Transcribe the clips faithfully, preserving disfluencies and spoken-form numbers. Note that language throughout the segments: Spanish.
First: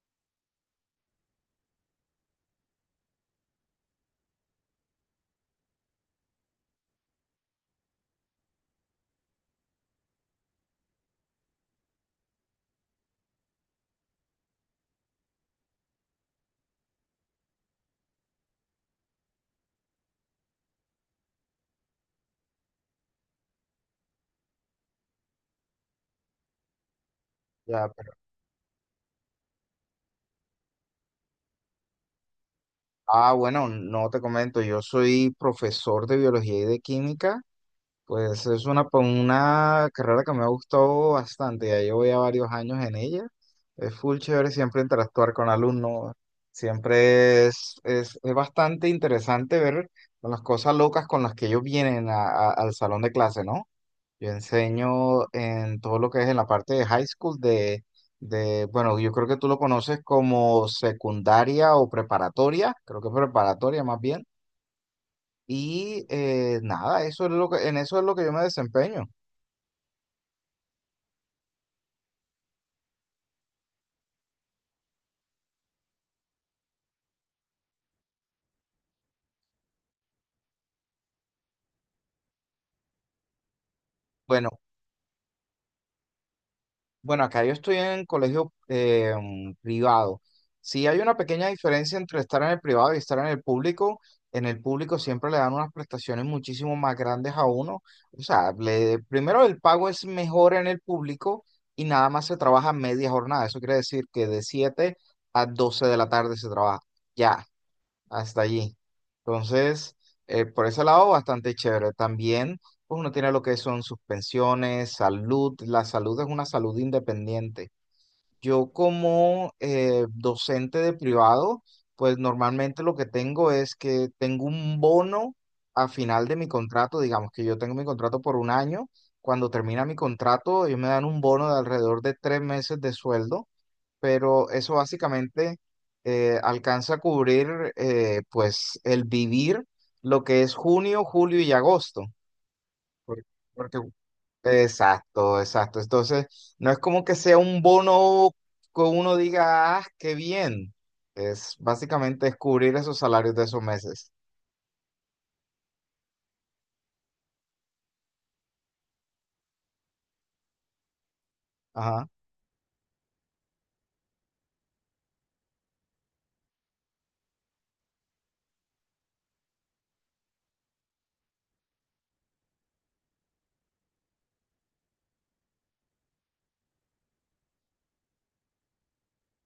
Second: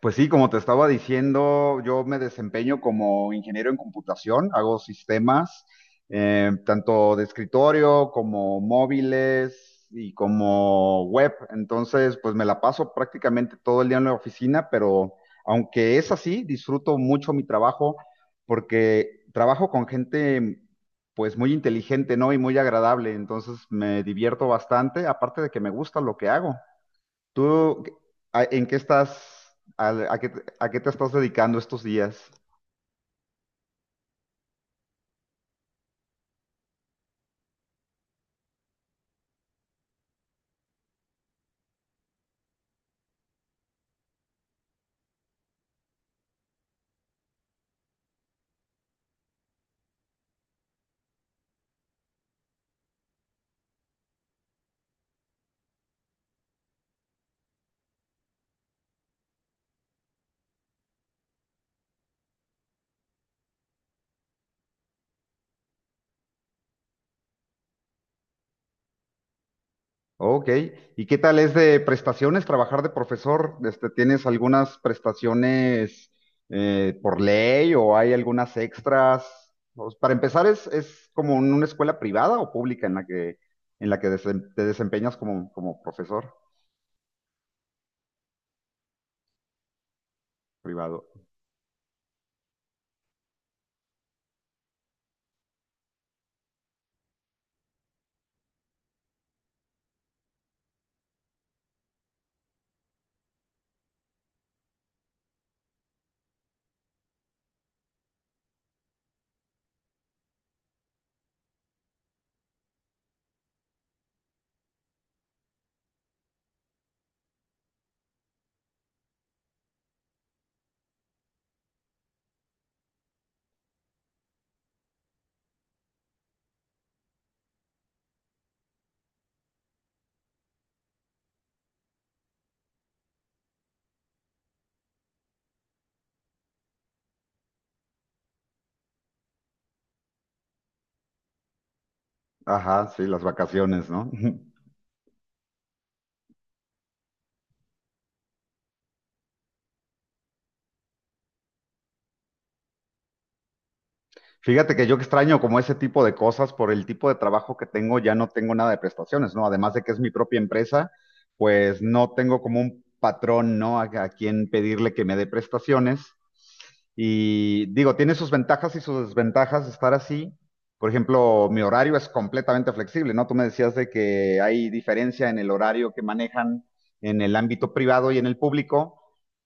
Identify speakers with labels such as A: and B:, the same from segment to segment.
A: Pues sí, como te estaba diciendo, yo me desempeño como ingeniero en computación, hago sistemas, eh, tanto de escritorio como móviles y como web. Entonces, pues me la paso prácticamente todo el día en la oficina, pero aunque es así, disfruto mucho mi trabajo porque trabajo con gente pues muy inteligente, ¿no? Y muy agradable. Entonces me divierto bastante, aparte de que me gusta lo que hago. ¿Tú
B: Ya, pero-
A: a- en qué estás, al- a, qué, te a qué te estás dedicando estos días?
B: ah, bueno, no te comento, yo soy profesor de biología y de química, pues es una, pa- una carrera que me ha gustado bastante, ya llevo ya varios años en ella, es full chévere siempre interactuar con alumnos, siempre es, es, es bastante interesante ver las cosas locas con las que ellos vienen a- a- al salón de clase, ¿no? Yo enseño en todo lo que es en la parte de high school, de, de, bueno, yo creo que tú lo conoces como secundaria o preparatoria, creo que preparatoria más bien. Y eh, nada, eso es lo que, en eso es lo que yo me desempeño.
A: Ok, ¿y qué tal es de prestaciones trabajar de profesor? Este, ¿tienes algunas prestaciones eh, por ley o hay algunas extras? Pues, para empezar, ¿es, es como en una escuela privada o pública en la que, en la que desem-
B: Bueno,
A: te desempeñas como, como profesor
B: Bueno, acá yo estoy en colegio eh, mm, privado. Sí hay
A: privado?
B: una pequeña diferencia entre estar en el privado y estar en el público. En el público siempre le dan unas prestaciones muchísimo más grandes a uno. O sea, le- primero el pago es mejor en el público y nada más se trabaja media jornada. Eso quiere decir que de siete a doce de la tarde se trabaja. Ya hasta allí. Entonces, eh, por ese lado, bastante chévere. También, pues uno tiene lo que son sus pensiones salud. La salud es una salud independiente. Yo como eh, docente de privado, pues normalmente lo que tengo es que tengo un bono a final de mi contrato, digamos que yo tengo mi contrato por un año. Cuando termina mi contrato, ellos me dan un bono de alrededor de tres meses de sueldo, pero eso básicamente eh, alcanza a cubrir eh, pues el vivir lo que es junio, julio y agosto.
A: Ajá, sí, las
B: Por- Porque,
A: vacaciones, ¿no?
B: exacto, exacto. Entonces, no es como que sea un bono que uno diga, ah, qué bien. Es básicamente es cubrir esos salarios de esos meses.
A: Fíjate que yo extraño como ese tipo de cosas por el tipo de trabajo que tengo, ya no tengo nada de prestaciones, ¿no? Además de que es mi propia empresa, pues
B: Ajá,
A: no tengo como un patrón, ¿no? A, a quien pedirle que me dé prestaciones. Y digo, tiene sus ventajas y sus desventajas estar así. Por ejemplo, mi horario es completamente flexible, ¿no? Tú me decías de que hay diferencia en el horario que manejan en el ámbito privado y en el público.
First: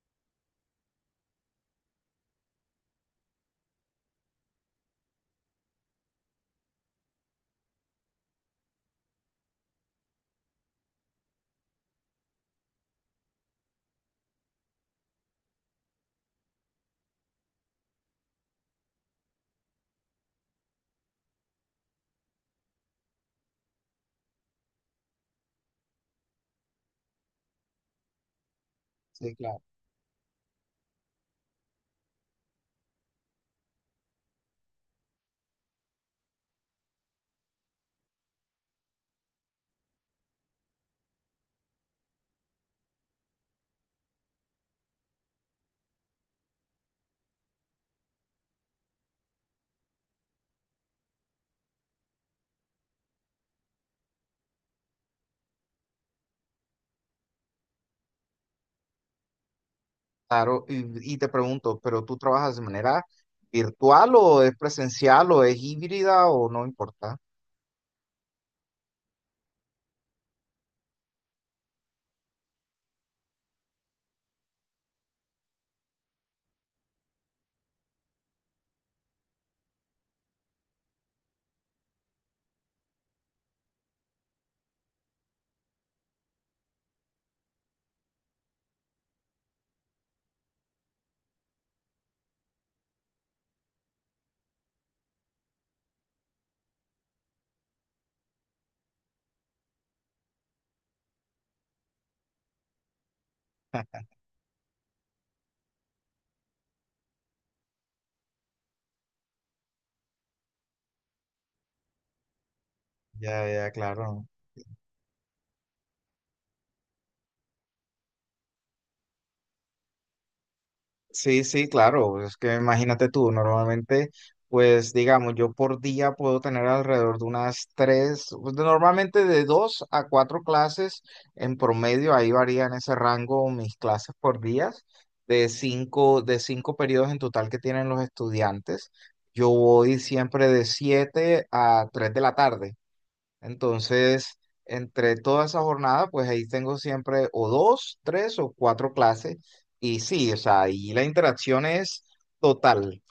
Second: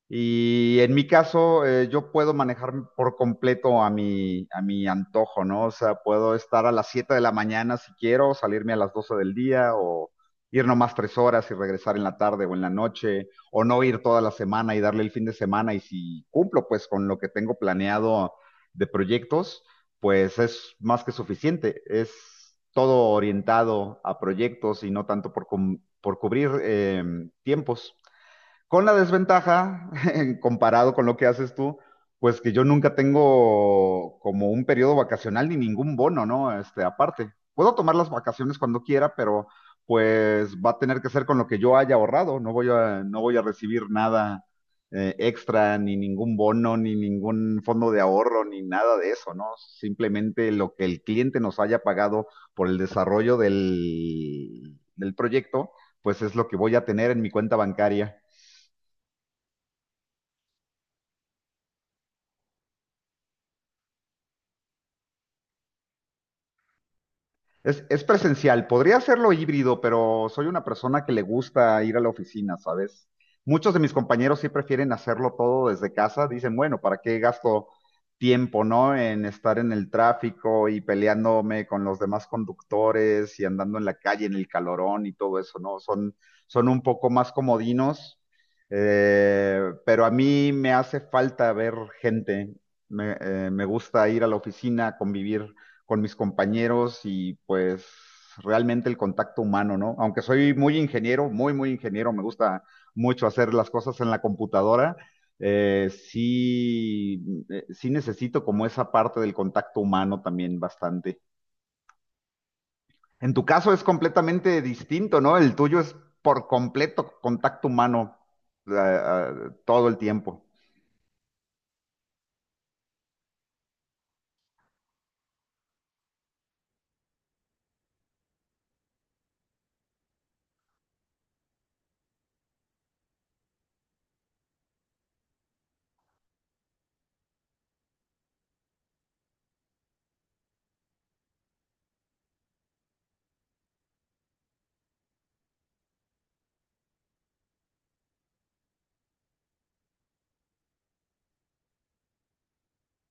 A: Y en mi caso, eh, yo puedo manejar por completo a mi, a mi antojo, ¿no? O sea, puedo estar a las siete de la mañana si quiero, salirme a las doce del día o ir nomás tres horas y regresar en la tarde o en la noche, o no ir toda la semana y darle el fin de semana. Y si cumplo pues con lo que tengo planeado de proyectos, pues es más que suficiente. Es todo orientado a proyectos y no tanto por, cum- por cubrir em, tiempos. Con la
B: sí, claro.
A: desventaja, comparado con lo que haces tú, pues que yo nunca tengo como un periodo vacacional ni ningún bono, ¿no? Este, aparte. Puedo tomar las vacaciones cuando quiera, pero pues va a tener que ser con lo que yo haya ahorrado. No voy a, no voy a recibir nada eh, extra, ni ningún bono, ni ningún fondo de ahorro, ni nada de eso, ¿no? Simplemente lo que el cliente nos haya pagado por el desarrollo del, del proyecto, pues es lo que voy a tener en mi cuenta bancaria.
B: Claro, y, y te pregunto, ¿pero tú trabajas de manera virtual o es presencial o es híbrida o no importa?
A: Es, es presencial, podría hacerlo híbrido, pero soy una persona que le gusta ir a la oficina, ¿sabes? Muchos de mis compañeros sí prefieren hacerlo todo desde casa, dicen, bueno, ¿para qué gasto tiempo, no? En estar en el tráfico y peleándome con los demás conductores y andando en la calle en el calorón y todo eso, ¿no? Son, son un poco más comodinos, eh, pero a mí me hace falta ver gente, me, eh, me gusta ir a la oficina, convivir con mis compañeros y pues realmente el contacto humano, ¿no? Aunque soy muy ingeniero, muy, muy ingeniero, me gusta mucho hacer las cosas en la computadora, eh, sí, eh, sí necesito como esa parte del contacto humano también bastante. En tu
B: Ya, ya,
A: caso es
B: claro.
A: completamente distinto, ¿no? El tuyo es por completo contacto humano eh, eh, todo el tiempo.
B: Sí, sí, claro. Es que imagínate tú, normalmente, pues digamos, yo por día puedo tener alrededor de unas tres, pues, de- normalmente de dos a cuatro clases en promedio, ahí varía en ese rango mis clases por días, de cinco, de cinco periodos en total que tienen los estudiantes. Yo voy siempre de siete a tres de la tarde. Entonces, entre toda esa jornada, pues ahí tengo siempre o dos, tres o cuatro clases. Y sí, o sea, ahí la interacción es total.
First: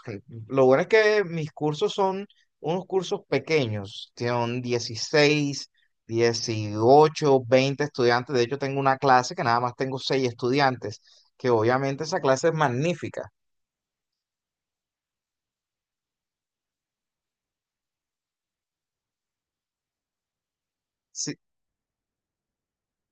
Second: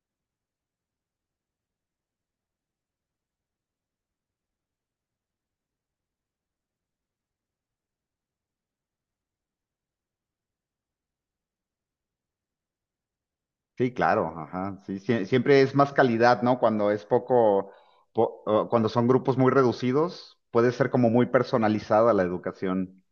B: Lo bueno es que mis cursos son unos cursos pequeños, son dieciséis, dieciocho, veinte estudiantes. De hecho, tengo una clase que nada más tengo seis estudiantes, que obviamente esa clase es magnífica.
A: Sí, claro, ajá. Sí, sie- siempre es más calidad, ¿no? Cuando es poco, po- o cuando son grupos muy reducidos, puede ser como muy personalizada la educación.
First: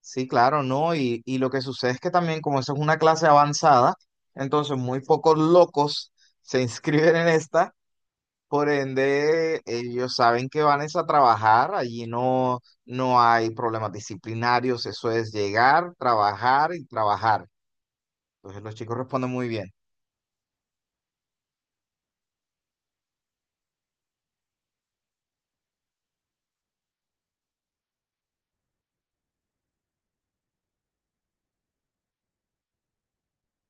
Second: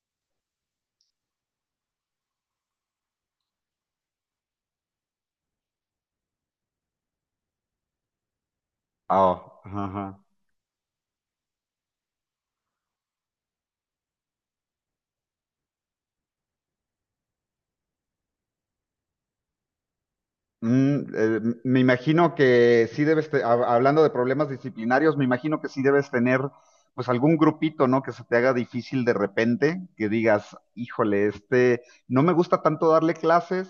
B: Sí, claro, ¿no? Y, y lo que sucede es que también, como eso es una clase avanzada, entonces muy pocos locos se inscriben en esta, por
A: Ah,
B: ende ellos
A: ajá.
B: saben que van es a trabajar, allí no, no hay problemas disciplinarios, eso es llegar, trabajar y trabajar. Entonces los chicos responden muy bien.
A: Mm, eh, me imagino que sí debes, te- hab- hablando de problemas disciplinarios, me imagino que sí debes tener pues algún grupito, ¿no? Que se te haga difícil de repente, que digas, híjole, este, no me gusta tanto darle clases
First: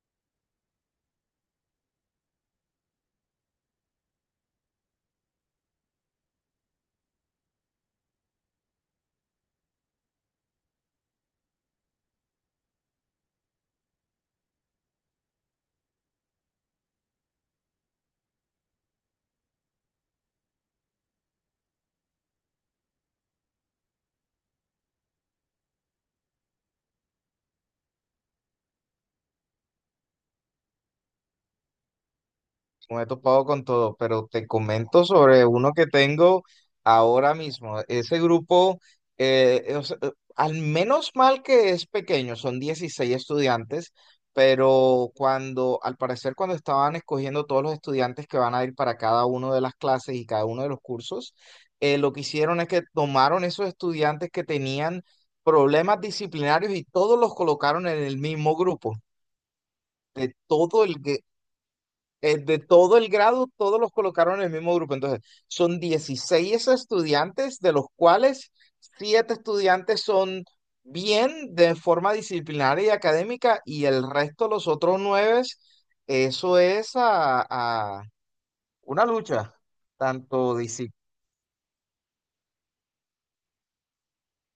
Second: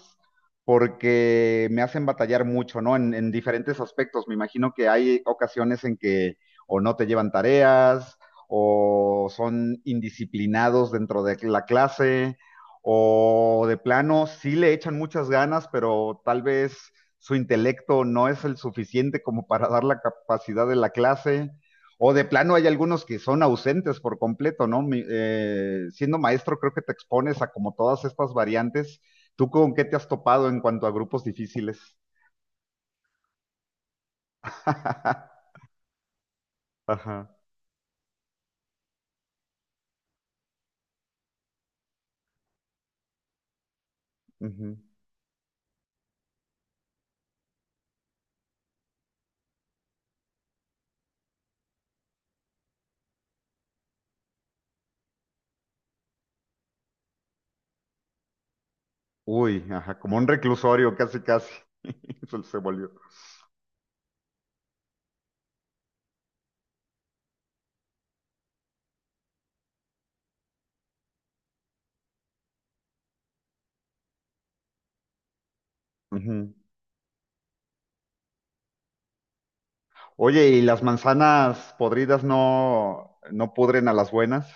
A: porque me hacen batallar mucho, ¿no? En, en diferentes aspectos. Me imagino que hay ocasiones en que o no te llevan tareas o son indisciplinados dentro de la clase o de plano sí le echan muchas ganas, pero tal vez su intelecto no es el suficiente como para dar la capacidad de la clase, o de plano hay algunos que son ausentes por completo, ¿no? Mi- eh, siendo maestro creo que te expones a como todas estas variantes. ¿Tú con qué te has topado en cuanto a grupos difíciles?
B: Me he topado con todo, pero te comento sobre uno que tengo
A: Ajá.
B: ahora mismo. Ese grupo, eh, o sea, eh, al menos mal que es pequeño, son dieciséis estudiantes,
A: Ujú.
B: pero cuando, al parecer, cuando estaban escogiendo todos los estudiantes que van a ir para cada uno de las clases y cada uno de los cursos, eh, lo que hicieron es que tomaron esos estudiantes que tenían problemas disciplinarios y todos los colocaron en el mismo grupo.
A: Uy, ajá, como un
B: De todo
A: reclusorio,
B: el,
A: casi, casi.
B: eh,
A: Se, se
B: de
A: volvió.
B: todo el grado, todos los colocaron en el mismo grupo. Entonces, son dieciséis estudiantes, de los cuales siete estudiantes son bien de forma disciplinaria y académica, y el resto, los otros nueve,
A: Ujú.
B: eso es a, a una lucha,
A: Oye,
B: tanto
A: ¿y las
B: disci-
A: manzanas podridas no, no pudren a las buenas?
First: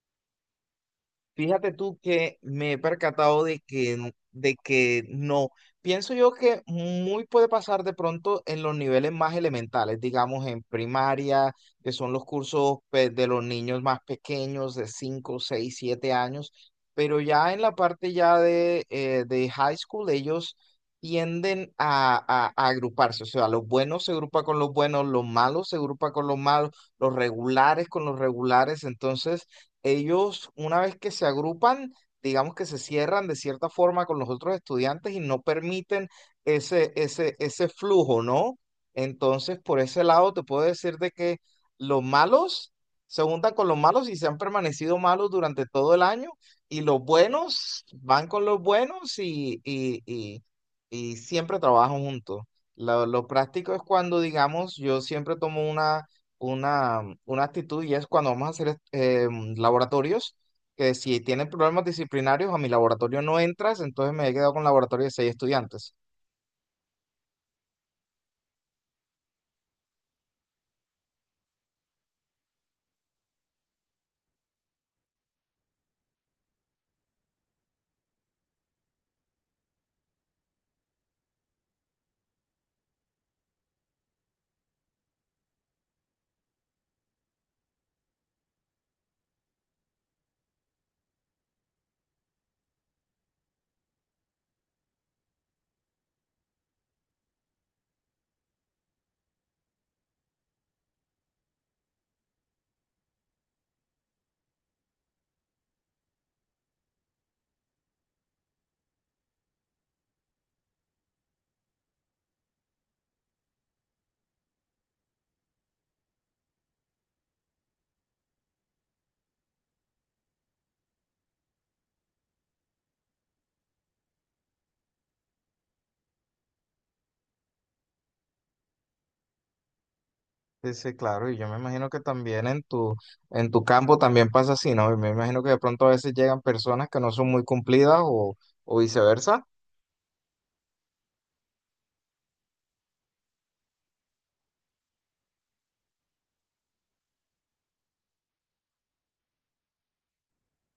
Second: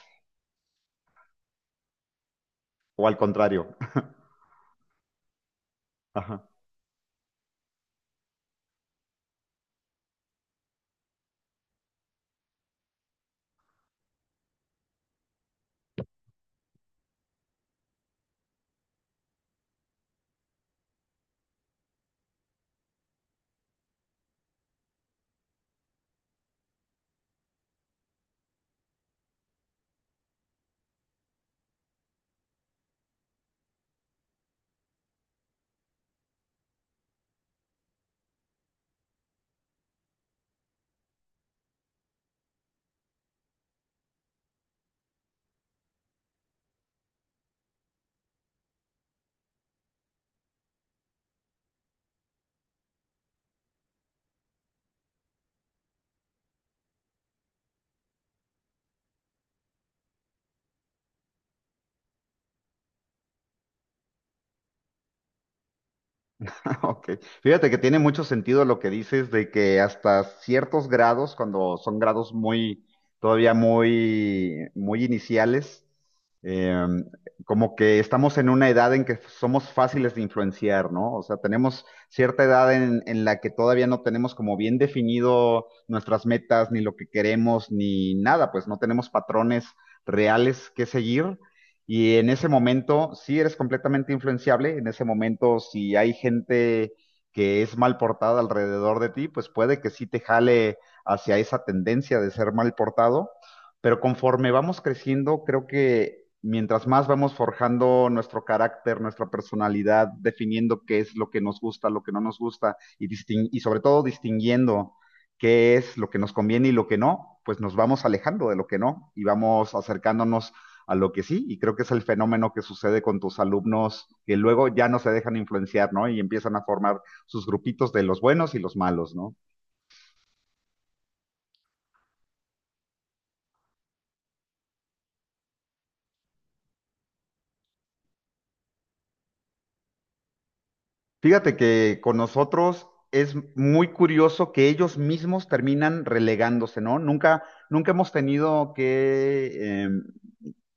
B: Fíjate tú que me he
A: ¿O al
B: percatado de
A: contrario?
B: que, n- de que no. Pienso yo que muy puede pasar de pronto en los niveles más elementales, digamos en primaria, que son los cursos pues, de los niños más pequeños, de cinco, seis, siete años, pero ya en la parte ya de, eh, de high school, ellos tienden a, a- a agruparse, o sea, los buenos se agrupan con los buenos, los malos se agrupan con los malos, los regulares con los regulares, entonces ellos, una vez que se agrupan, digamos que se cierran de cierta forma con los otros estudiantes y no permiten ese, ese, ese flujo, ¿no? Entonces, por ese lado, te puedo decir de que los malos se juntan con los malos y se han permanecido malos durante todo el año, y los buenos van con los buenos y, y, y, y siempre trabajan juntos. Lo, lo práctico es cuando, digamos, yo siempre tomo una una, una actitud, y es cuando vamos a hacer eh, laboratorios, que si tienen problemas disciplinarios a mi laboratorio no entras, entonces me he quedado con un laboratorio de seis estudiantes.
A: Ok. Fíjate que tiene mucho sentido lo que dices de que hasta ciertos grados, cuando son grados muy, todavía muy, muy iniciales, eh, como que estamos en una edad en que somos fáciles de influenciar, ¿no? O sea, tenemos cierta edad en, en la que todavía no tenemos como bien definido nuestras metas, ni lo que queremos, ni nada, pues no tenemos patrones reales que seguir. Y en ese momento sí eres completamente influenciable, en ese momento si hay gente que es mal portada alrededor de ti, pues puede que sí te jale hacia esa tendencia de ser mal portado, pero conforme vamos creciendo, creo que mientras más vamos forjando nuestro carácter, nuestra personalidad, definiendo qué es lo que nos gusta, lo que no nos gusta y, distin- y sobre todo distinguiendo qué es lo que nos conviene y lo que no, pues nos vamos alejando de lo que no y vamos acercándonos a lo que sí, y creo que es el fenómeno que sucede con tus alumnos que luego ya no se dejan influenciar, ¿no? Y empiezan a formar sus grupitos de los buenos y los malos, ¿no?
B: Sí, sí, claro, y yo me imagino que también en tu, en tu campo también pasa así, ¿no? Y me imagino que de pronto a veces llegan personas que no son muy cumplidas o, o viceversa.
A: Fíjate que con nosotros es muy curioso que ellos mismos terminan relegándose, ¿no? Nunca, nunca hemos tenido que, em,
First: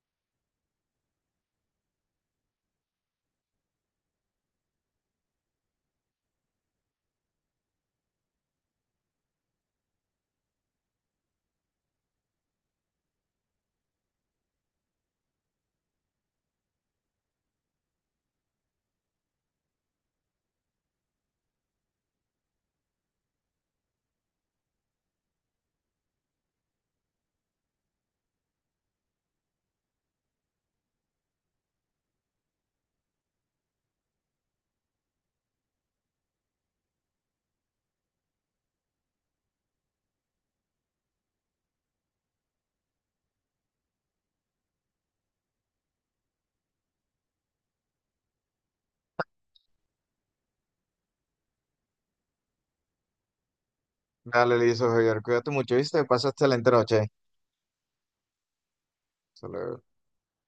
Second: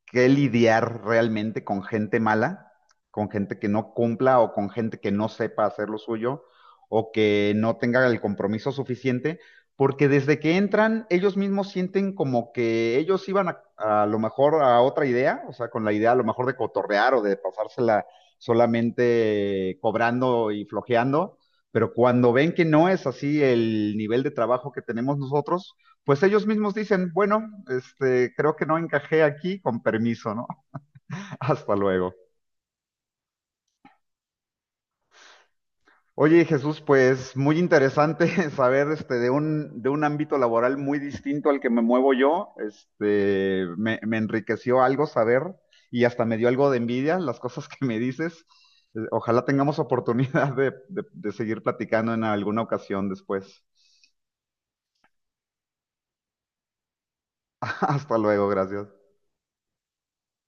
A: que lidiar realmente con gente mala, con gente que no cumpla o con gente que no sepa hacer lo suyo o que no tenga el compromiso suficiente, porque desde que entran ellos mismos sienten como que ellos iban a, a lo mejor a otra idea, o sea, con la idea a lo mejor de cotorrear o de pasársela solamente cobrando y flojeando, pero cuando ven que no es así el nivel de trabajo que tenemos nosotros, pues ellos mismos dicen, bueno, este, creo que no encajé aquí, con permiso, ¿no? Hasta luego. Oye, Jesús, pues muy interesante saber este, de un, de un ámbito laboral muy distinto al que me muevo yo. Este, me, me enriqueció algo saber y hasta me dio algo de envidia las cosas que me dices. Eh, Ojalá tengamos oportunidad de, de de seguir platicando en alguna ocasión después.
B: Dale, listo, Javier, cuídate mucho, ¿viste? Pasa excelente noche.
A: Hasta luego, gracias.
B: Hasta luego.